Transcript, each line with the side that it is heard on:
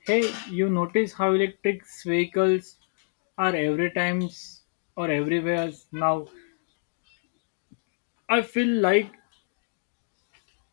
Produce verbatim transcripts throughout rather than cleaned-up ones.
left: Hey, you notice how electric vehicles are every times or everywhere now? I feel like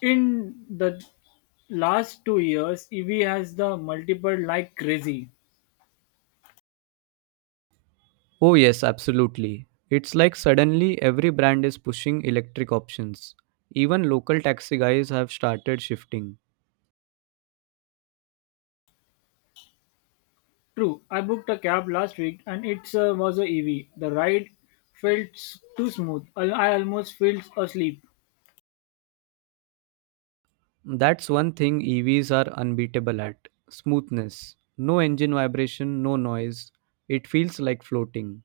left: in the last two years, E V has the multiple like crazy.
right: Oh, yes, absolutely. It's like suddenly every brand is pushing electric options. Even local taxi guys have started shifting.
left: True, I booked a cab last week and it uh, was a E V. The ride felt s- too smooth. I, I almost fell asleep.
right: That's one thing E Vs are unbeatable at smoothness. No engine vibration, no noise. It feels like floating.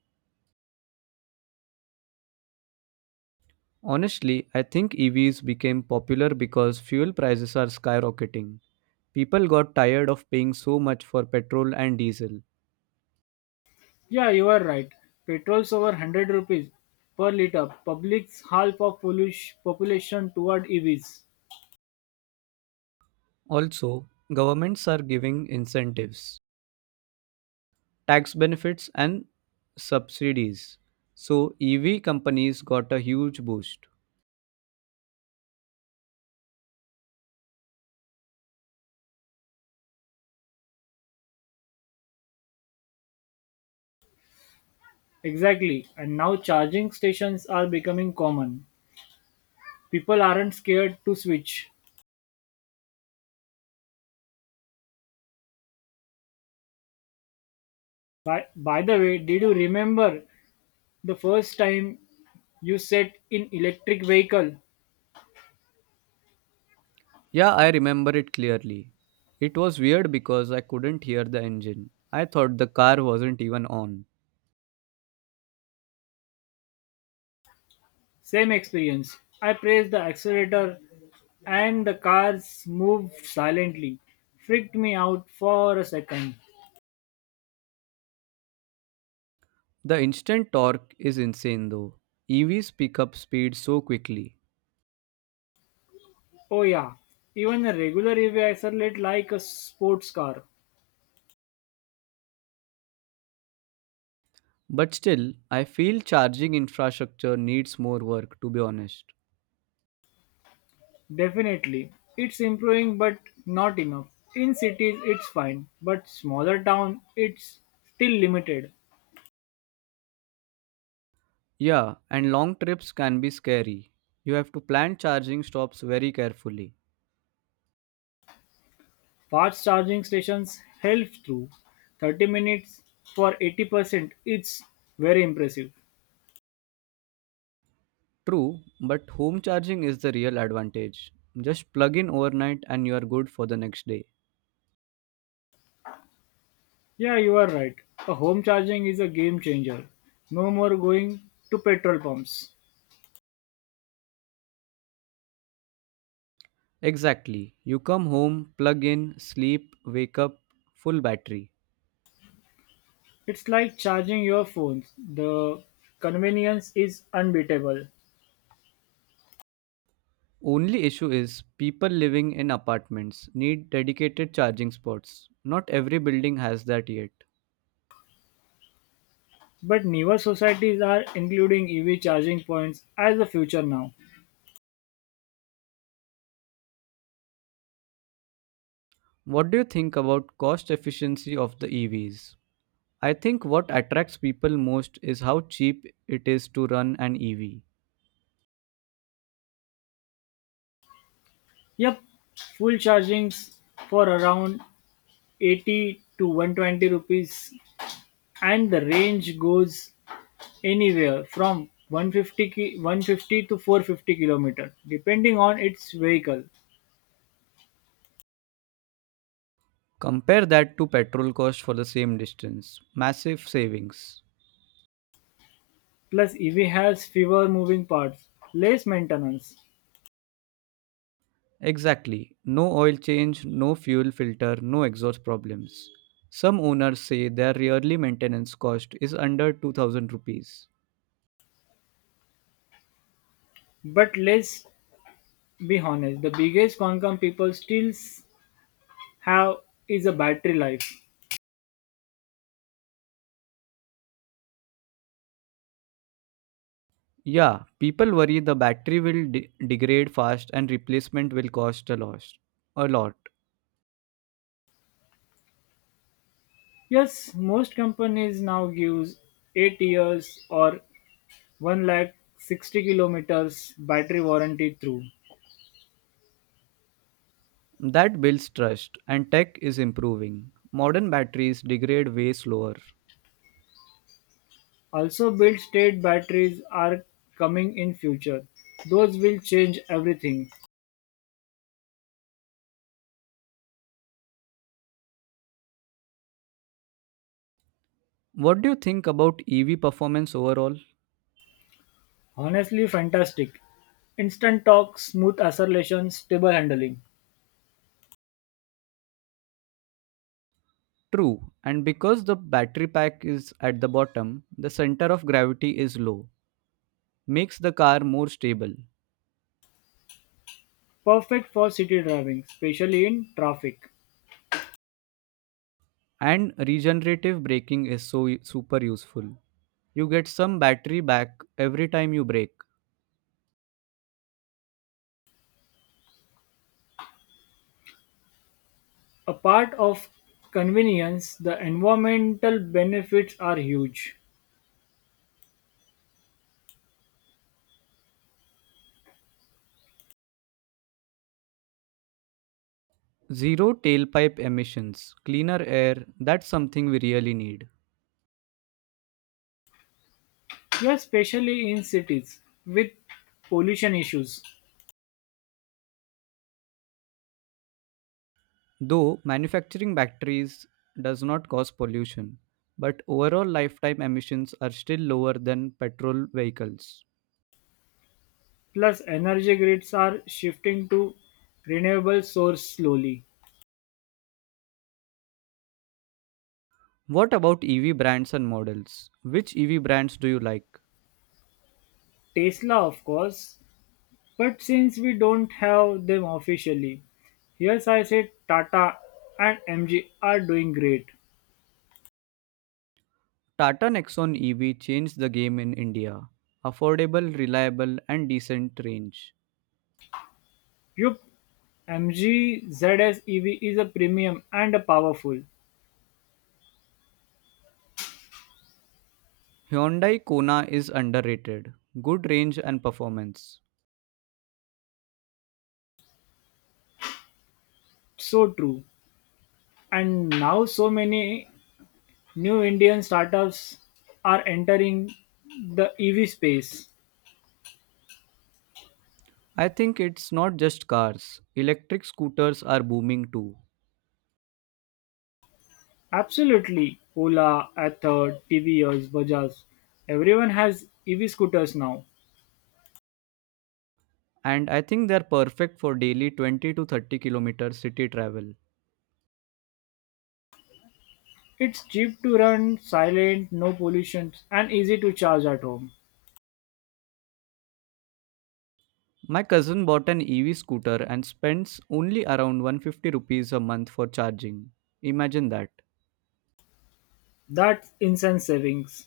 right: Honestly, I think E Vs became popular because fuel prices are skyrocketing. People got tired of paying so much for petrol and diesel.
left: Yeah, you are right. Petrol's over one hundred rupees per liter. Public's half of pollution, population toward E Vs.
right: Also, governments are giving incentives, tax benefits, and subsidies. So E V companies got a huge boost.
left: Exactly, and now charging stations are becoming common. People aren't scared to switch. By, by the way, did you remember the first time you sat in electric vehicle?
right: Yeah, I remember it clearly. It was weird because I couldn't hear the engine. I thought the car wasn't even on.
left: Same experience. I pressed the accelerator and the cars moved silently. Freaked me out for a second.
right: The instant torque is insane though. E Vs pick up speed so quickly.
left: Oh yeah, even a regular E V accelerates like a sports car.
right: But still, I feel charging infrastructure needs more work, to be honest.
left: Definitely. It's improving but not enough. In cities it's fine, but smaller town it's still limited.
right: Yeah, and long trips can be scary. You have to plan charging stops very carefully.
left: Fast charging stations help through thirty minutes for eighty percent. It's very impressive.
right: True, but home charging is the real advantage. Just plug in overnight and you are good for the next day.
left: Yeah, you are right. A home charging is a game changer. No more going to petrol pumps.
right: Exactly. You come home, plug in, sleep, wake up, full battery.
left: It's like charging your phones. The convenience is unbeatable.
right: Only issue is people living in apartments need dedicated charging spots. Not every building has that yet.
left: But newer societies are including E V charging points as the future now.
right: What do you think about cost efficiency of the E Vs? I think what attracts people most is how cheap it is to run an E V.
left: Yep, full chargings for around eighty to one hundred twenty rupees and the range goes anywhere from one hundred fifty ki- one hundred fifty to four hundred fifty kilometer depending on its vehicle.
right: Compare that to petrol cost for the same distance. Massive savings.
left: Plus E V has fewer moving parts, less maintenance,
right: Exactly. No oil change, no fuel filter, no exhaust problems. Some owners say their yearly maintenance cost is under two thousand rupees.
left: but let's be honest, the biggest concern people still s- have is a battery life.
right: Yeah, people worry the battery will de- degrade fast and replacement will cost a lot. A lot.
left: Yes, most companies now gives eight years or one lakh sixty kilometers battery warranty through.
right: That builds trust and tech is improving. Modern batteries degrade way slower.
left: Also build state batteries are coming in future. Those will change everything.
right: What do you think about E V performance overall?
left: Honestly fantastic. Instant torque, smooth acceleration, stable handling.
right: True, and because the battery pack is at the bottom, the center of gravity is low, makes the car more stable.
left: Perfect for city driving, especially in traffic.
right: And regenerative braking is so super useful. You get some battery back every time you brake.
left: Apart of convenience, the environmental benefits are huge.
right: Zero tailpipe emissions, cleaner air, that's something we really need.
left: Yeah, especially in cities with pollution issues.
right: Though manufacturing batteries does not cause pollution, but overall lifetime emissions are still lower than petrol vehicles.
left: Plus, energy grids are shifting to renewable source slowly.
right: What about E V brands and models? Which E V brands do you like?
left: Tesla, of course, but since we don't have them officially, here's I said Tata and M G are doing great.
right: Tata Nexon E V changed the game in India. Affordable, reliable, and decent range.
left: Yup, MG ZS E V is a premium and a powerful.
right: Hyundai Kona is underrated. Good range and performance.
left: So true. And now so many new Indian startups are entering the E V space.
right: I think it's not just cars. Electric scooters are booming too.
left: Absolutely. Ola, Ather, T V S, Bajaj. Everyone has E V scooters now.
right: And I think they're perfect for daily twenty to thirty kilometer city travel.
left: It's cheap to run, silent, no pollution, and easy to charge at home.
right: My cousin bought an E V scooter and spends only around one hundred fifty rupees a month for charging. Imagine that.
left: That's insane savings.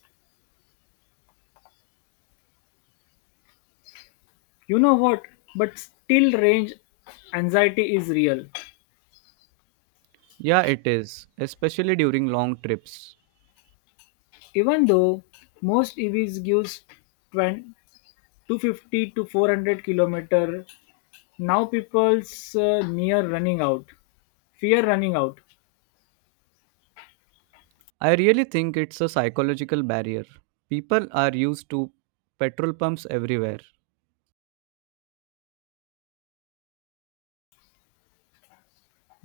left: You know what? But still range anxiety is real.
right: Yeah, it is, especially during long trips.
left: Even though most E Vs gives twenty, two hundred fifty to four hundred kilometer, now people's uh, near running out. Fear running out.
right: I really think it's a psychological barrier. People are used to petrol pumps everywhere.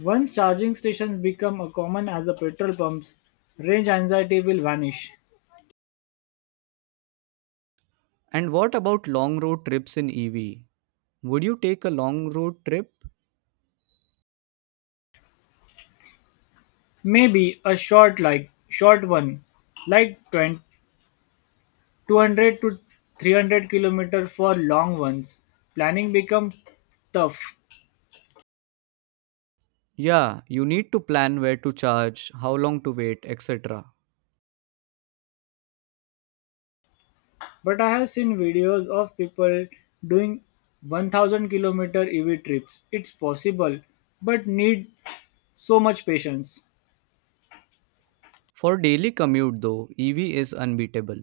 left: Once charging stations become as common as the petrol pumps, range anxiety will vanish.
right: And what about long road trips in E V? Would you take a long road trip?
left: Maybe a short like short one, like twenty, two hundred to three hundred kilometer for long ones. Planning becomes tough,
right: Yeah, you need to plan where to charge, how long to wait, et cetera.
left: but I have seen videos of people doing one thousand kilometer E V trips. It's possible, but need so much patience.
right: For daily commute though, E V is unbeatable.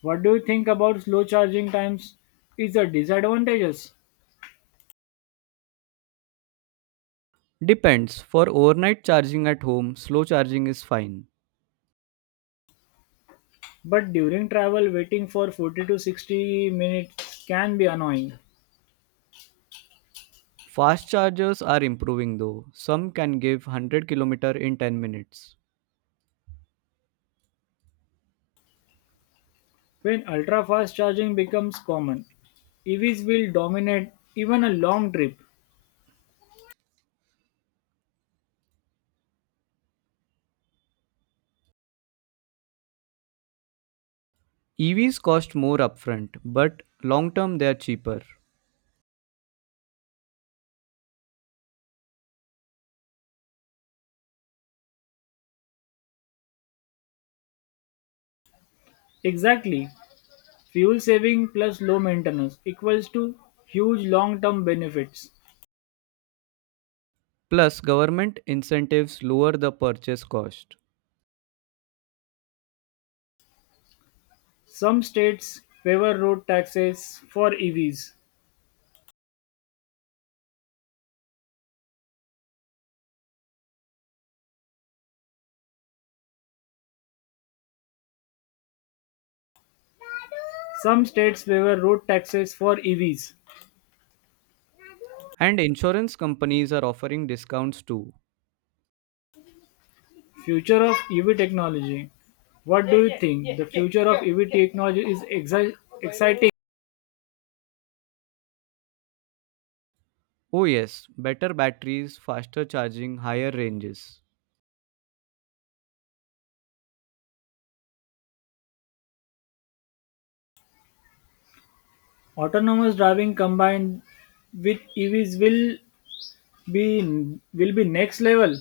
left: What do you think about slow charging times? Is a disadvantages?
right: Depends. For overnight charging at home, slow charging is fine.
left: But during travel, waiting for forty to sixty minutes can be annoying.
right: Fast chargers are improving though. Some can give one hundred kilometers in ten minutes.
left: When ultra fast charging becomes common, E Vs will dominate even a long trip.
right: E Vs cost more upfront, but long term they are cheaper.
left: Exactly. Fuel saving plus low maintenance equals to huge long term benefits.
right: Plus, government incentives lower the purchase cost.
left: Some states favor road taxes for E Vs. Some states favor road taxes for E Vs.
right: And insurance companies are offering discounts too.
left: Future of E V technology. What do you think? The future of E V technology is exi- exciting.
right: Oh, yes, better batteries, faster charging, higher ranges.
left: Autonomous driving combined with E Vs will be will be next level.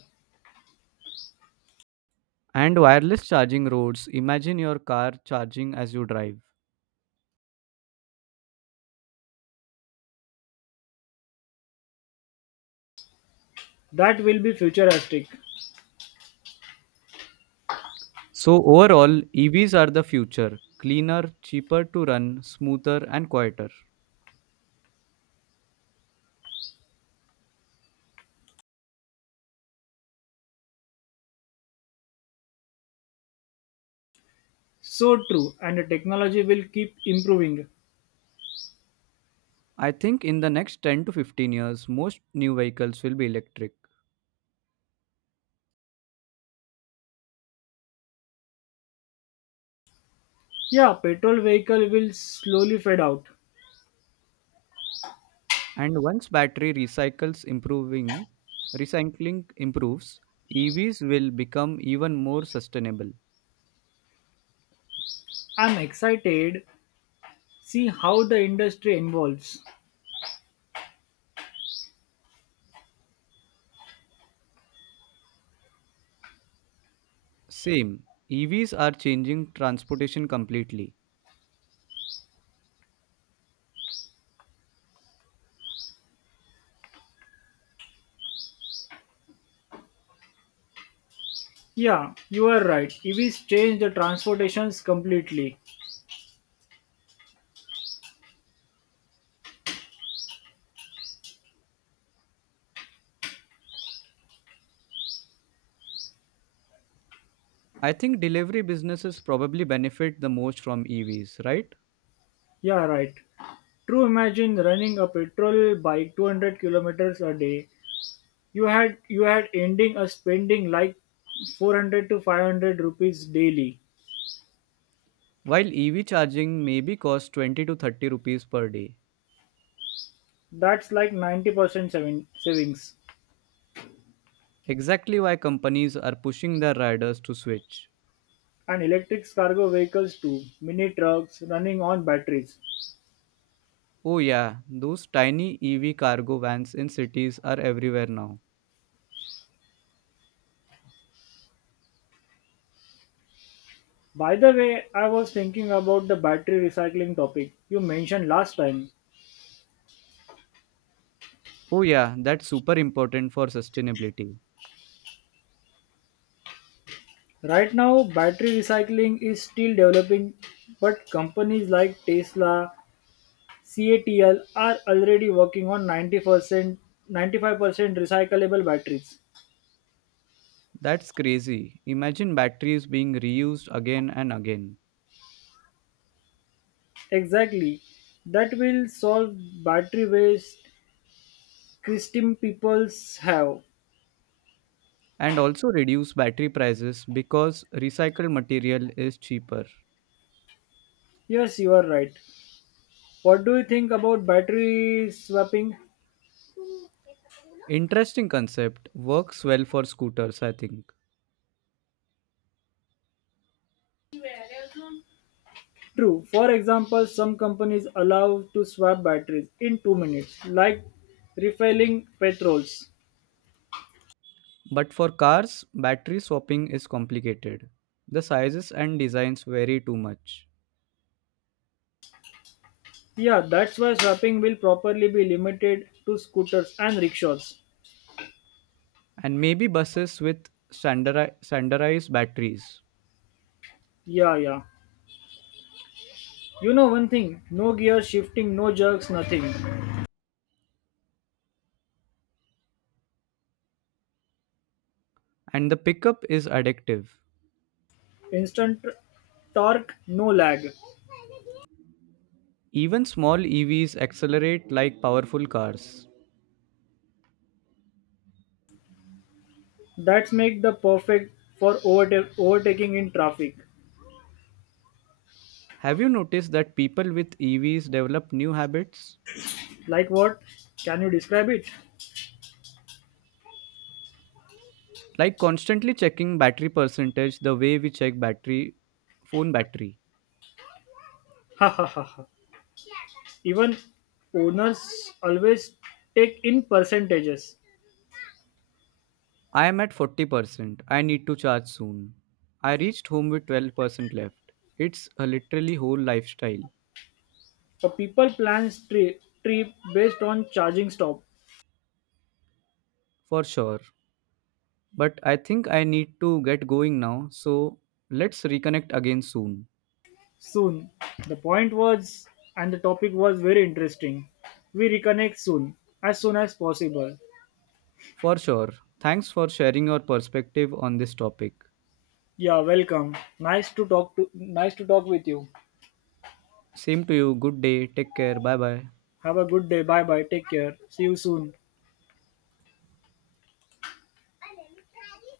right: And wireless charging roads, imagine your car charging as you drive.
left: That will be futuristic.
right: So, overall, E Vs are the future: cleaner, cheaper to run, smoother, and quieter.
left: So true, and the technology will keep improving.
right: I think in the next ten to fifteen years, most new vehicles will be electric.
left: Yeah, petrol vehicle will slowly fade out.
right: And once battery recycles improving, recycling improves, E Vs will become even more sustainable.
left: I'm excited. See how the industry evolves.
right: Same, E Vs are changing transportation completely.
left: Yeah, you are right. E Vs change the transportations completely.
right: I think delivery businesses probably benefit the most from E Vs, right?
left: Yeah, right. True. Imagine running a petrol bike two hundred kilometers a day, you had you had ending a spending like four hundred to five hundred rupees daily.
right: While E V charging maybe costs twenty to thirty rupees per day.
left: That's like ninety percent saving, savings.
right: Exactly why companies are pushing their riders to switch.
left: And electric cargo vehicles too, mini trucks running on batteries.
right: Oh yeah, those tiny E V cargo vans in cities are everywhere now.
left: By the way, I was thinking about the battery recycling topic you mentioned last time.
right: Oh, yeah, that's super important for sustainability.
left: Right now battery recycling is still developing, but companies like Tesla, CATL are already working on ninety percent, ninety-five percent recyclable batteries.
right: That's crazy. Imagine batteries being reused again and again.
left: Exactly. That will solve battery waste Christian peoples have.
right: And also reduce battery prices because recycled material is cheaper.
left: Yes, you are right. What do you think about battery swapping?
right: Interesting concept, works well for scooters, I think.
left: True. For example, some companies allow to swap batteries in two minutes, like refilling petrols.
right: But for cars, battery swapping is complicated. The sizes and designs vary too much.
left: Yeah, that's why swapping will properly be limited to scooters and rickshaws.
right: And maybe buses with standardi- standardized batteries.
left: Yeah, yeah. You know one thing, no gear shifting, no jerks, nothing.
right: And the pickup is addictive.
left: Instant torque, no lag.
right: Even small E Vs accelerate like powerful cars.
left: That's make the perfect for overte- overtaking in traffic.
right: Have you noticed that people with E Vs develop new habits?
left: Like what? Can you describe it?
right: Like constantly checking battery percentage the way we check battery phone battery.
left: Ha ha ha ha. Even owners always take in percentages.
right: I am at forty percent. I need to charge soon. I reached home with twelve percent left. It's a literally whole lifestyle,
left: A people plans tri- trip based on charging stop.
right: for sure. But I think I need to get going now, so let's reconnect again soon.
left: Soon. The point was and the topic was very interesting. We reconnect soon, as soon as possible.
right: For sure. Thanks for sharing your perspective on this topic.
left: Yeah, welcome. Nice to talk to nice to talk with you.
right: Same to you. Good day. Take care. Bye bye.
left: Have a good day. Bye bye. Take care. See you soon.